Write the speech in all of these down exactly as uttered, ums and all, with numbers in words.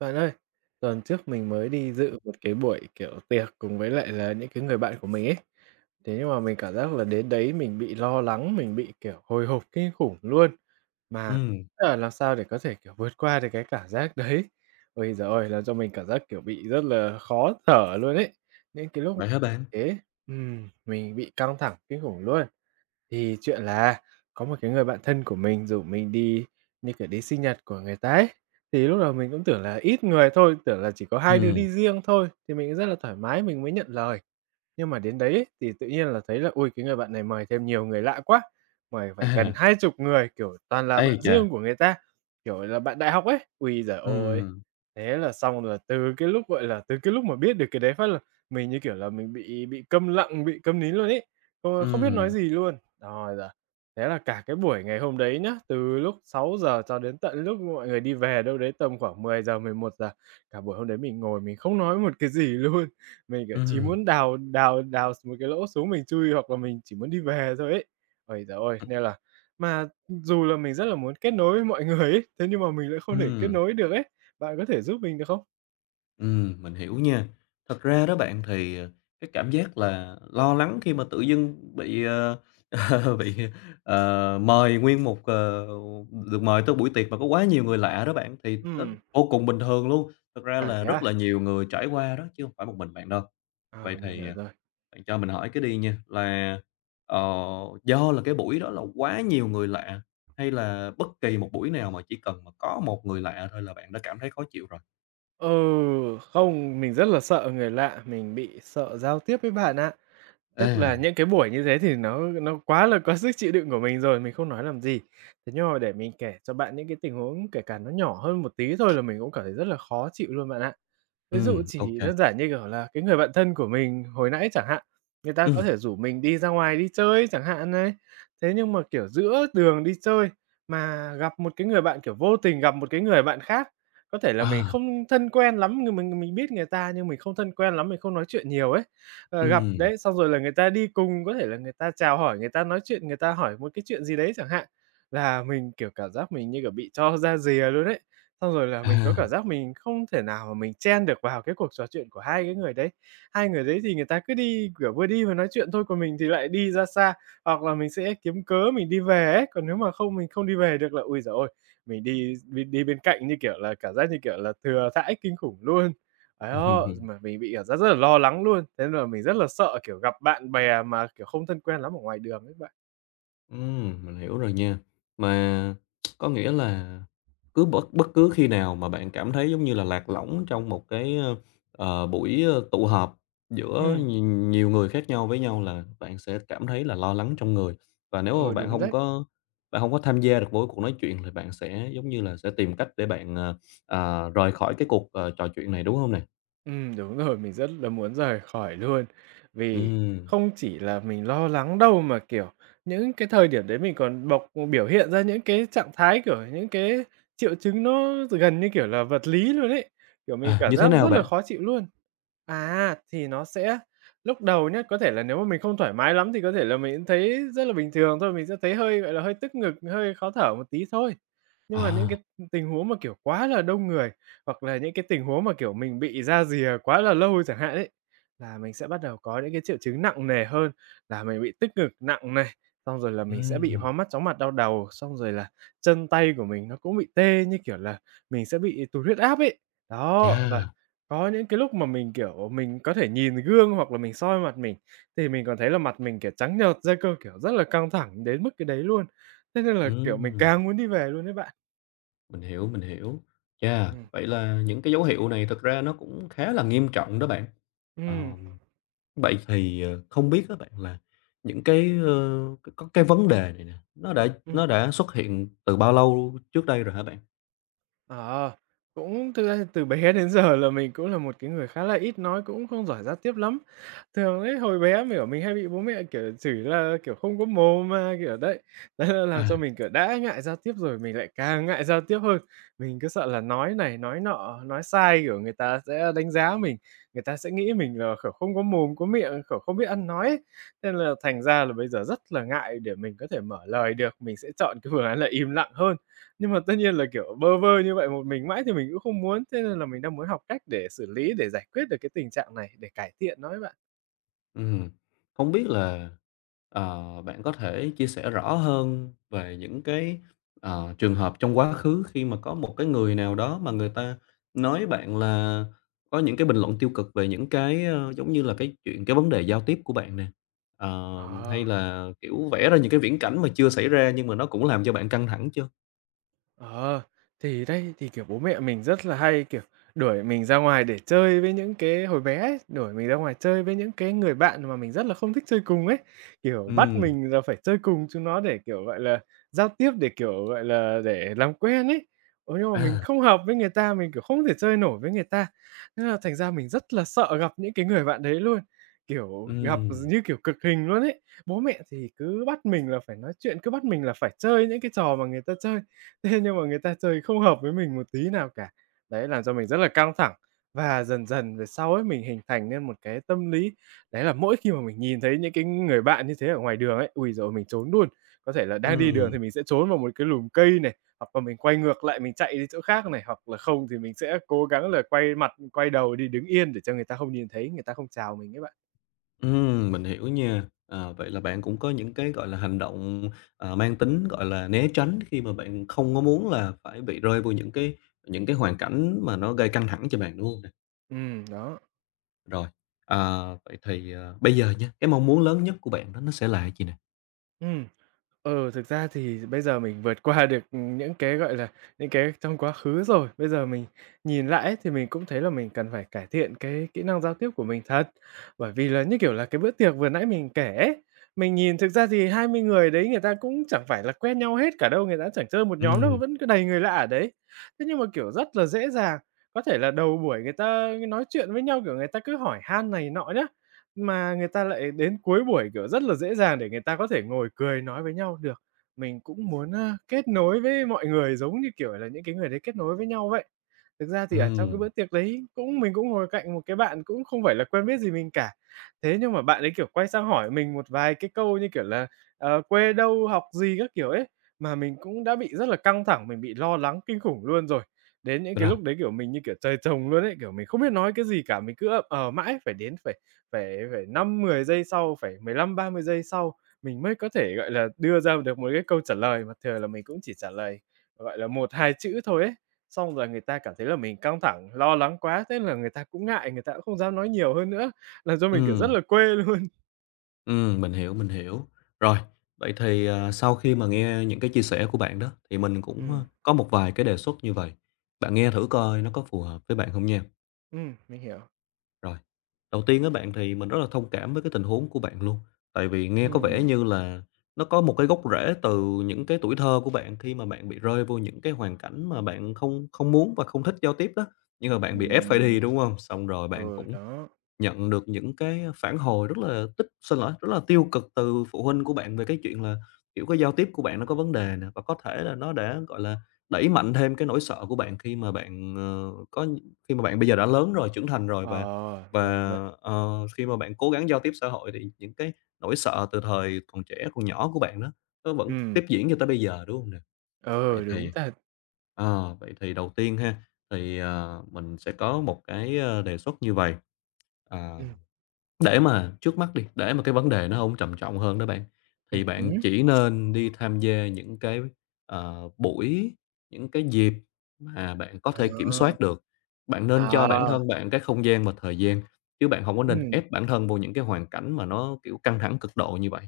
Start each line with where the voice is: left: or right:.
right: Bạn ơi, tuần trước mình mới đi dự một cái buổi, kiểu, tiệc cùng với lại là những cái người bạn của mình ấy. Thế nhưng mà mình cảm giác là đến đấy mình bị lo lắng, mình bị, kiểu, hồi hộp kinh khủng luôn, mà
left: Ừm,
right: là làm sao để có thể, kiểu, vượt qua được cái cảm giác đấy. Ôi giời ơi, làm cho mình cảm giác, kiểu, bị rất là khó thở luôn ấy. Những cái lúc
left: vậy hả bạn?
right: thế, ừm, mình bị căng thẳng kinh khủng luôn. Thì chuyện là có một cái người bạn thân của mình rủ mình đi, như kiểu, đi sinh nhật của người ta ấy. Thì lúc đầu mình cũng tưởng là ít người thôi, tưởng là chỉ có hai đứa
left: Ừm.
right: đi riêng thôi, thì mình rất là thoải mái mình mới nhận lời. Nhưng mà đến đấy ấy, thì tự nhiên là thấy là, ui cái người bạn này mời thêm nhiều người lạ quá, mời phải gần
left: À.
right: hai chục người, kiểu, toàn là
left: Ấy
right: bạn
left: chà.
right: riêng của người ta, kiểu là, bạn đại học ấy. Ui giời ơi.
left: Ừm.
right: Thế là xong rồi, từ cái lúc, gọi là, từ cái lúc mà biết được cái đấy phát là mình, như kiểu là, mình bị bị câm lặng, bị câm nín luôn ấy, ờ, không biết nói
left: Ừm.
right: gì luôn. Rồi là thế là cả cái buổi ngày hôm đấy nhá, từ lúc sáu giờ cho đến tận lúc mọi người đi về đâu đấy tầm khoảng mười mười giờ mười một giờ, cả buổi hôm đấy mình ngồi mình không nói một cái gì luôn. Mình, kiểu, chỉ
left: Ừm.
right: muốn đào đào đào s một cái lỗ xuống mình chui hoặc là mình chỉ muốn đi về thôi ấy. Ôi giời ơi, nên là mà dù là mình rất là muốn kết nối với mọi người ấy, thế nhưng mà mình lại không thể kết
left: Ừm.
right: nối được ấy. Bạn có thể giúp mình được không?
left: Ừm. Mình hiểu nha. Thật ra đó bạn thì, ờ, cái cảm giác là lo lắng khi mà tự dưng bị, ờ, ờ, bị, ờ, mời nguyên một, ờ, được mời tới buổi tiệc mà có quá nhiều người lạ đó bạn, thì nó
right: Ừm,
left: vô cùng bình thường luôn. Thực ra
right: à,
left: là
right: thế
left: rất
right: à?
left: là nhiều người trải qua đó chứ hông phải một mình bạn đâu.
right: Ờ,
left: Vậy
right: mình
left: thì,
right: hiểu
left: ờ
right: rồi.
left: bạn cho mình hỏi cái đi nha, là, ờ, do là cái buổi đó là quá nhiều người lạ, hay là bất kỳ một buổi nào mà chỉ cần mà có một người lạ thôi là bạn đã cảm thấy khó chịu rồi?
right: Ừ, không, mình rất là sợ người lạ, mình bị sợ giao tiếp với bạn ạ. Tức
left: À.
right: là những cái buổi như thế thì nó nó quá là có sức chịu đựng của mình rồi, mình không nói làm gì. Thế nhưng mà để mình kể cho bạn những cái tình huống kể cả nó nhỏ hơn một tí thôi là mình cũng cảm thấy rất là khó chịu luôn bạn ạ. Ví dụ
left: Ừm. Ô
right: chỉ
left: kê.
right: đơn giản như, kiểu là, cái người bạn thân của mình hồi nãy chẳng hạn, người ta có thể rủ mình đi ra ngoài đi chơi chẳng hạn này. Thế nhưng mà, kiểu, giữa đường đi chơi mà gặp một cái người bạn, kiểu, vô tình gặp một cái người bạn khác, có thể là mình
left: À.
right: không thân quen lắm, ng mình mình biết người ta nhưng mình không thân quen lắm, mình không nói chuyện nhiều ấy. Ờ, gặp
left: Ừ.
right: đấy, xong rồi là người ta đi cùng, có thể là người ta chào hỏi, người ta nói chuyện, người ta hỏi một cái chuyện gì đấy chẳng hạn, là mình, kiểu, cảm giác mình như, kiểu, bị cho ra rìa luôn ấy. Xong rồi là mình có cảm
left: À.
right: giác mình không thể nào mà mình chen được vào cái cuộc trò chuyện của hai cái người đấy. Hai người đấy thì người ta cứ đi, kiểu, vừa đi vừa nói chuyện thôi, còn mình thì lại đi ra xa, hoặc là mình sẽ kiếm cớ mình đi về ấy. Còn nếu mà không mình không đi về được là, ui giời ơi, mình đi đi đi bên cạnh, như kiểu là, cảm giác như kiểu là, thừa thãi kinh khủng luôn. Ấy đó, mà mình bị cảm giác rất là lo lắng luôn, thế nên là mình rất là sợ, kiểu, gặp bạn bè mà, kiểu, không thân quen lắm ở ngoài đường ấy bạn.
left: Ừm, mình hiểu rồi nha. Mà có nghĩa là cứ bất bất cứ khi nào mà bạn cảm thấy, giống như là, lạc lõng trong một cái, ờ, buổi, ơ, tụ họp giữa
right: Ừm.
left: nhiều nhiều người khác nhau với nhau là bạn sẽ cảm thấy là lo lắng trong người. Và nếu mà
right: Ừ,
left: bạn
right: đúng
left: không
right: đấy.
left: có bạn không có tham gia được với cuộc nói chuyện thì bạn sẽ, giống như là, sẽ tìm cách để bạn, ờ, ờ, rời khỏi cái cuộc, ờ, trò chuyện này, đúng không nè?
right: Ừ đúng rồi, mình rất là muốn rời khỏi luôn. Vì
left: Ừm,
right: không chỉ là mình lo lắng đâu mà, kiểu, những cái thời điểm đấy mình còn bộc biểu hiện ra những cái trạng thái, kiểu, những cái triệu chứng nó gần như, kiểu là, vật lý luôn ấy. Kiểu, mình
left: à,
right: cảm
left: như thế
right: giác
left: nào
right: rất là
left: bạn?
right: khó chịu luôn. À, thì nó sẽ lúc đầu nhá, có thể là nếu mà mình không thoải mái lắm thì có thể là mình cũng thấy rất là bình thường thôi, mình sẽ thấy hơi, gọi là, hơi tức ngực, hơi khó thở một tí thôi. Nhưng mà những cái
left: À.
right: tình huống mà, kiểu, quá là đông người, hoặc là những cái tình huống mà, kiểu, mình bị ra rìa quá là lâu chẳng hạn ấy, là mình sẽ bắt đầu có những cái triệu chứng nặng nề hơn, là mình bị tức ngực nặng này, xong rồi là mình sẽ bị
left: Ừm.
right: hoa mắt, chóng mặt, đau đầu, xong rồi là chân tay của mình nó cũng bị tê, như kiểu là, mình sẽ bị tụt huyết áp ấy. Đó, và
left: Chà.
right: có những cái lúc mà mình, kiểu, mình có thể nhìn gương hoặc là mình soi mặt mình, thì mình còn thấy là mặt mình, kiểu, trắng nhợt ra cơ, kiểu, rất là căng thẳng đến mức cái đấy luôn. Thế nên là, kiểu, mình
left: Ừm.
right: càng muốn đi về luôn đấy bạn.
left: Mình hiểu, mình hiểu. Chà,
right: Ừm.
left: vậy là những cái dấu hiệu này thực ra nó cũng khá là nghiêm trọng đó bạn. Ờ,
right: Ừm,
left: vậy thì, ờ, không biết các bạn là những cái, ơ, c có cái vấn đề này nè, nó đã
right: ừm.
left: nó đã xuất hiện từ bao lâu trước đây rồi hả bạn?
right: Ờ, cũng thực ra từ bé đến giờ là mình cũng là một cái người khá là ít nói, cũng không giỏi giao tiếp lắm. Thường ấy, hồi bé mình ở mình hay bị bố mẹ, kiểu, chửi là, kiểu, không có mồm mà, kiểu, đấy. Đấy là làm
left: À.
right: cho mình, kiểu, đã ngại giao tiếp rồi mình lại càng ngại giao tiếp hơn. Mình cứ sợ là nói này, nói nọ, nói sai, kiểu, người ta sẽ đánh giá mình, người ta sẽ nghĩ mình là, kiểu, không có mồm, có miệng, kiểu, không biết ăn nói ấy. Nên là thành ra là bây giờ rất là ngại để mình có thể mở lời được, mình sẽ chọn cái phương án là im lặng hơn. Nhưng mà tất nhiên là, kiểu, bơ vơ như vậy một mình mãi thì mình cũng không muốn, thế nên là mình đang muốn học cách để xử lý, để giải quyết được cái tình trạng này, để cải thiện nó ấy bạn.
left: Ừm, không biết là, ờ, bạn có thể chia sẻ rõ hơn về những cái, ờ, trường hợp trong quá khứ khi mà có một cái người nào đó mà người ta nói bạn là có những cái bình luận tiêu cực về những cái, ơ, giống như là, cái chuyện cái vấn đề giao tiếp của bạn nè, ờ, hay
right: Ờ.
left: là, kiểu, vẽ ra những cái viễn cảnh mà chưa xảy ra nhưng mà nó cũng làm cho bạn căng thẳng chưa?
right: Ờ, thì đấy, thì, kiểu, bố mẹ mình rất là hay, kiểu, đuổi mình ra ngoài để chơi với những cái hồi bé ấy, đuổi mình ra ngoài chơi với những cái người bạn mà mình rất là không thích chơi cùng ấy, kiểu, bắt
left: Ừm.
right: mình là phải chơi cùng chúng nó để, kiểu, gọi là, giao tiếp, để, kiểu, gọi là, để làm quen ấy. Ừ, nhưng mà mình
left: À.
right: không hợp với người ta, mình, kiểu, không thể chơi nổi với người ta, nên là thành ra mình rất là sợ gặp những cái người bạn đấy luôn, kiểu, gặp
left: Ừm.
right: như kiểu cực hình luôn ấy. Bố mẹ thì cứ bắt mình là phải nói chuyện, cứ bắt mình là phải chơi những cái trò mà người ta chơi. Thế nhưng mà người ta chơi không hợp với mình một tí nào cả. Đấy, làm cho mình rất là căng thẳng và dần dần về sau ấy, mình hình thành nên một cái tâm lý đấy là mỗi khi mà mình nhìn thấy những cái người bạn như thế ở ngoài đường ấy, ui rồi mình trốn luôn. Có thể là đang đi đường
left: Ừm.
right: thì mình sẽ trốn vào một cái lùm cây này, hoặc là mình quay ngược lại mình chạy đi chỗ khác này, hoặc là không thì mình sẽ cố gắng là quay mặt, quay đầu đi đứng yên để cho người ta không nhìn thấy, người ta không chào mình ấy bạn.
left: Ừm, mình hiểu nha. À, vậy là bạn cũng có những cái, gọi là, hành động, ờ, mang tính, gọi là, né tránh khi mà bạn không có muốn là phải bị rơi vào những cái những cái hoàn cảnh mà nó gây căng thẳng cho bạn, đúng hông nè?
right: Ừm, đó.
left: Rồi. À, vậy thì, ờ, bây giờ nha, cái mong muốn lớn nhất của bạn đó nó sẽ là cái gì nè?
right: Ừm. Ừ, thực ra thì bây giờ mình vượt qua được, ừ, những cái, gọi là, những cái trong quá khứ rồi. Bây giờ mình nhìn lại ấy, thì mình cũng thấy là mình cần phải cải thiện cái kỹ năng giao tiếp của mình thật. Bởi vì là, như kiểu là, cái bữa tiệc vừa nãy mình kể ấy, mình nhìn thực ra thì hai mươi người đấy người ta cũng chẳng phải là quen nhau hết cả đâu, người ta cũng chẳng chơi một nhóm đâu,
left: Ừm.
right: vẫn cứ đầy người lạ ở đấy. Thế nhưng mà, kiểu, rất là dễ dàng, có thể là đầu buổi người ta nói chuyện với nhau, kiểu, người ta cứ hỏi han này nọ nhá. Mà người ta lại đến cuối buổi, kiểu, rất là dễ dàng để người ta có thể ngồi cười nói với nhau được. Mình cũng muốn, a, kết nối với mọi người giống như, kiểu là, những cái người đấy kết nối với nhau vậy. Thực ra thì ở trong cái bữa
left: Ừm.
right: tiệc đấy cũng mình cũng ngồi cạnh một cái bạn cũng không phải là quen biết gì mình cả. Thế nhưng mà bạn ấy, kiểu, quay sang hỏi mình một vài cái câu như kiểu là, ờ, quê đâu, học gì các kiểu ấy, mà mình cũng đã bị rất là căng thẳng, mình bị lo lắng kinh khủng luôn rồi. Đến những cái
left: Rồi.
right: lúc đấy, kiểu, mình như kiểu trời trồng luôn ấy, kiểu, mình không biết nói cái gì cả, mình cứ ậm ờ mãi, phải đến phải phải phải năm mười giây sau, phải mười lăm ba mươi giây sau mình mới có thể, gọi là, đưa ra được một cái câu trả lời mà thường là mình cũng chỉ trả lời, gọi là, một hai chữ thôi ấy. Xong rồi người ta cảm thấy là mình căng thẳng, lo lắng quá, thế là người ta cũng ngại, người ta cũng không dám nói nhiều hơn nữa, làm cho mình, kiểu, rất
left: Ừm.
right: là quê luôn.
left: Ừm. Mình hiểu, mình hiểu. Rồi, vậy thì, ờ, sau khi mà nghe những cái chia sẻ của bạn đó, thì mình cũng, ơ,
right: Ừm,
left: có một vài cái đề xuất như vậy bạn nghe thử coi nó có phù hợp với bạn không nha.
right: ừm, mình hiểu.
left: Rồi. Đầu tiên á bạn thì mình rất là thông cảm với cái tình huống của bạn luôn, tại vì nghe có vẻ
right: Ừm,
left: như là nó có một cái gốc rễ từ những cái tuổi thơ của bạn khi mà bạn bị rơi vô những cái hoàn cảnh mà bạn không không muốn và không thích giao tiếp đó, nhưng mà bạn bị ép phải đi,
right: ừm,
left: đúng không? Xong rồi bạn
right: ừ,
left: cũng
right: đó.
left: nhận được những cái phản hồi rất là tích xin lỗi, rất là tiêu cực từ phụ huynh của bạn về cái chuyện là, kiểu, cái giao tiếp của bạn nó có vấn đề nè, và có thể là nó đã, gọi là, đẩy mạnh thêm cái nỗi sợ của bạn khi mà bạn, ờ, có nh- khi mà bạn bây giờ đã lớn rồi, trưởng thành rồi và
right: Ờ,
left: và,
right: ra vậy.
left: ờ, khi mà bạn cố gắng giao tiếp xã hội thì những cái nỗi sợ từ thời còn trẻ, còn nhỏ của bạn đó, nó vẫn
right: Ừm,
left: tiếp diễn cho tới bây giờ, đúng không nè? Vậy
right: ừ, đúng
left: thì
right: thật.
left: ờ, vậy thì đầu tiên ha, thì, ờ, mình sẽ có một cái, ơ, đề xuất như vậy
right: Ừm,
left: để mà trước mắt đi, để mà cái vấn đề nó không trầm trọng hơn đó bạn,
right: ừm
left: thì bạn
right: hứm.
left: chỉ nên đi tham gia những cái, ờ, buổi, những cái dịp mà bạn có thể kiểm
right: À,
left: soát được. Bạn nên cho bản
right: à,
left: thân bạn cái không gian và thời gian, chứ bạn không có nên
right: ừm,
left: ép bản thân vô những cái hoàn cảnh mà nó, kiểu, căng thẳng cực độ như vậy.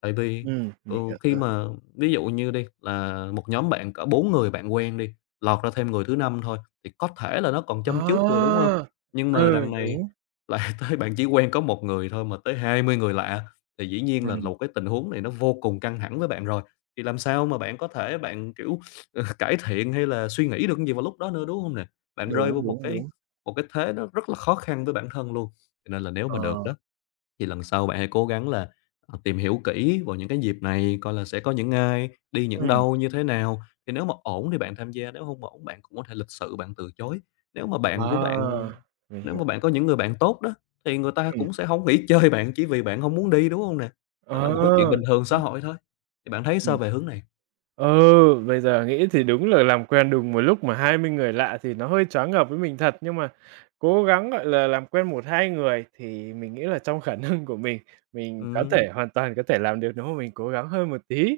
left: Tại vì,
right: ừm,
left: ừ,
right: mình hiểu
left: khi
right: rồi.
left: mà ví dụ như đi là một nhóm bạn cỡ bốn người bạn quen đi, lọt ra thêm người thứ năm thôi, thì có thể là nó còn châm chước được, đúng
right: À,
left: không? Nhưng mà
right: ừ,
left: đằng này
right: đúng,
left: lại tới bạn chỉ quen có một người thôi mà tới hai mươi người lạ, thì dĩ nhiên là là
right: ừm,
left: một cái tình huống này nó vô cùng căng thẳng với bạn rồi. Thì làm sao mà bạn có thể bạn, kiểu, cải thiện hay là suy nghĩ được cái gì vào lúc đó nữa, đúng không nè? Bạn rơi
right: đúng,
left: vô
right: đúng,
left: một cái
right: đúng,
left: một cái thế nó rất là khó khăn với bản thân luôn, cho nên là nếu mà được
right: ờ,
left: đó thì lần sau bạn hãy cố gắng là, ờ, tìm hiểu kỹ vào những cái dịp này, coi là sẽ có những ai, đi những
right: ừm,
left: đâu, như thế nào. Thì nếu mà ổn thì bạn tham gia, nếu không ổn bạn cũng có thể lịch sự bạn từ chối. Nếu mà bạn của bạn
right: à, mình
left: nếu
right: hiểu,
left: mà bạn có những người bạn tốt đó, thì người ta
right: ừm,
left: cũng sẽ không nghỉ chơi bạn chỉ vì bạn không muốn đi, đúng không nè? Đó là
right: ờ,
left: một cái chuyện bình thường xã
right: đúng,
left: hội thôi. Thì bạn thấy
right: ừm.
left: sao về hướng này?
right: Ừ, bây giờ nghĩ thì đúng là làm quen đùng một lúc mà hai mươi người lạ thì nó hơi choáng ngợp với mình thật, nhưng mà cố gắng, gọi là, làm quen một hai người thì mình nghĩ là trong khả năng của mình, mình có thể
left: Ừm.
right: hoàn toàn có thể làm được nếu mà mình cố gắng hơn một tí.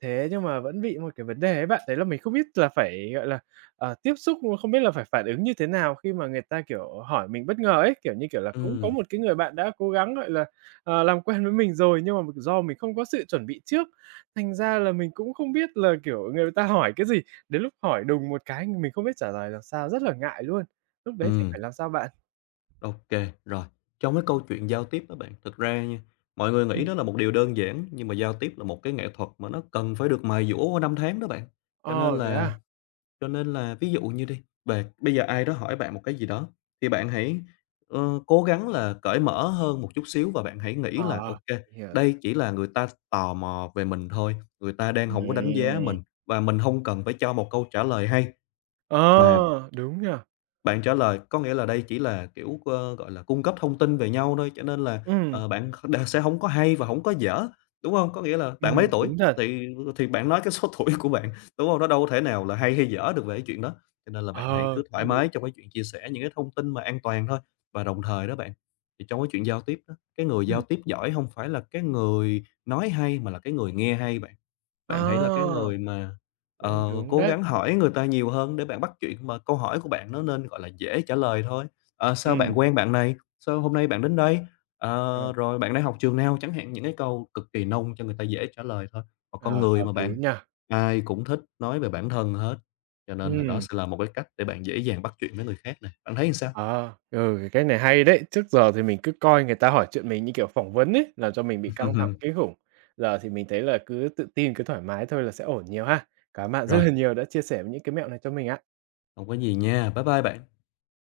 right: Thế nhưng mà vẫn bị một cái vấn đề ấy bạn, đấy là mình không biết là phải, gọi là, ờ, tiếp xúc, không biết là phải phản ứng như thế nào khi mà người ta, kiểu, hỏi mình bất ngờ ấy, kiểu như, kiểu là, cũng có
left: Ừm.
right: một cái người bạn đã cố gắng, gọi là, ờ, làm quen với mình rồi nhưng mà do mình không có sự chuẩn bị trước. Thành ra là mình cũng không biết là, kiểu, người ta hỏi cái gì, đến lúc hỏi đùng một cái mình không biết trả lời làm sao, rất là ngại luôn. Lúc đấy thì
left: Ừm.
right: phải làm sao bạn?
left: OK, rồi. Trong cái câu chuyện giao tiếp đó bạn, thực ra nha, mọi người nghĩ
right: Ừm.
left: đó là một điều đơn giản, nhưng mà giao tiếp là một cái nghệ thuật mà nó cần phải được mài dũa qua năm tháng đó bạn. Cho
right: Ờ,
left: nên
right: thế
left: là
right: à?
left: cho nên là ví dụ như đi, về bây giờ ai đó hỏi bạn một cái gì đó, thì bạn hãy, ờ, cố gắng là cởi mở hơn một chút xíu và bạn hãy nghĩ là
right: Ờ,
left: "OK,
right: mình hiểu.
left: đây chỉ là người ta tò mò về mình thôi, người ta đang không có đánh giá
right: Ừm.
left: mình và mình không cần phải cho một câu trả lời hay mà".
right: Ờ, đúng nhỉ?
left: Bạn trả lời, có nghĩa là đây chỉ là, kiểu, ơ, gọi là, cung cấp thông tin về nhau thôi, cho nên là,
right: Ừm,
left: ờ, bạn kh đ sẽ không có hay và không có dở, đúng không? Có nghĩa là bạn
right: ừm,
left: mấy tuổi
right: đúng thật.
left: thì thì bạn nói cái số tuổi của bạn, đúng không? Nó đâu thể nào là hay hay dở được về cái chuyện đó, cho nên là bạn hãy
right: Ờ,
left: cứ thoải
right: cũng đúng.
left: mái trong cái chuyện chia sẻ những cái thông tin mà an toàn thôi. Và đồng thời đó bạn, thì trong cái chuyện giao tiếp á, cái người giao
right: Ừm.
left: tiếp giỏi không phải là cái người nói hay mà là cái người nghe hay bạn.
right: Ờ,
left: Bạn hãy là cái người mà,
right: cũng
left: ờ,
right: đúng
left: cố
right: đấy.
left: gắng hỏi người ta nhiều hơn để bạn bắt chuyện mà câu hỏi của bạn nó nên, gọi là, dễ trả lời thôi. "Ờ, sao
right: Ừm,
left: bạn quen bạn này? Sao hôm nay bạn đến đây?
right: ờ,
left: Ờ, rồi bạn đang học trường nào?". Chẳng hạn những cái câu cực kỳ nông cho người ta dễ trả lời thôi. Còn con
right: ờ,
left: người
right: hợp
left: mà
right: lý
left: bạn,
right: nhỉ?
left: ai cũng thích nói về bản thân hết, cho nên là đó
right: Ừm.
left: sẽ là một cái cách để bạn dễ dàng bắt chuyện với người khác này. Bạn thấy sao?
right: À, ừ, cái này hay đấy. Trước giờ thì mình cứ coi người ta hỏi chuyện mình như kiểu phỏng vấn ấy, làm cho mình bị căng thẳng kinh khủng. Giờ thì mình thấy là cứ tự tin, cứ thoải mái thôi là sẽ ổn nhiều ha. Cảm ơn bạn rất
left: Rồi,
right: là nhiều đã chia sẻ những cái mẹo này cho mình ạ.
left: không có gì nha. Bye bye bạn.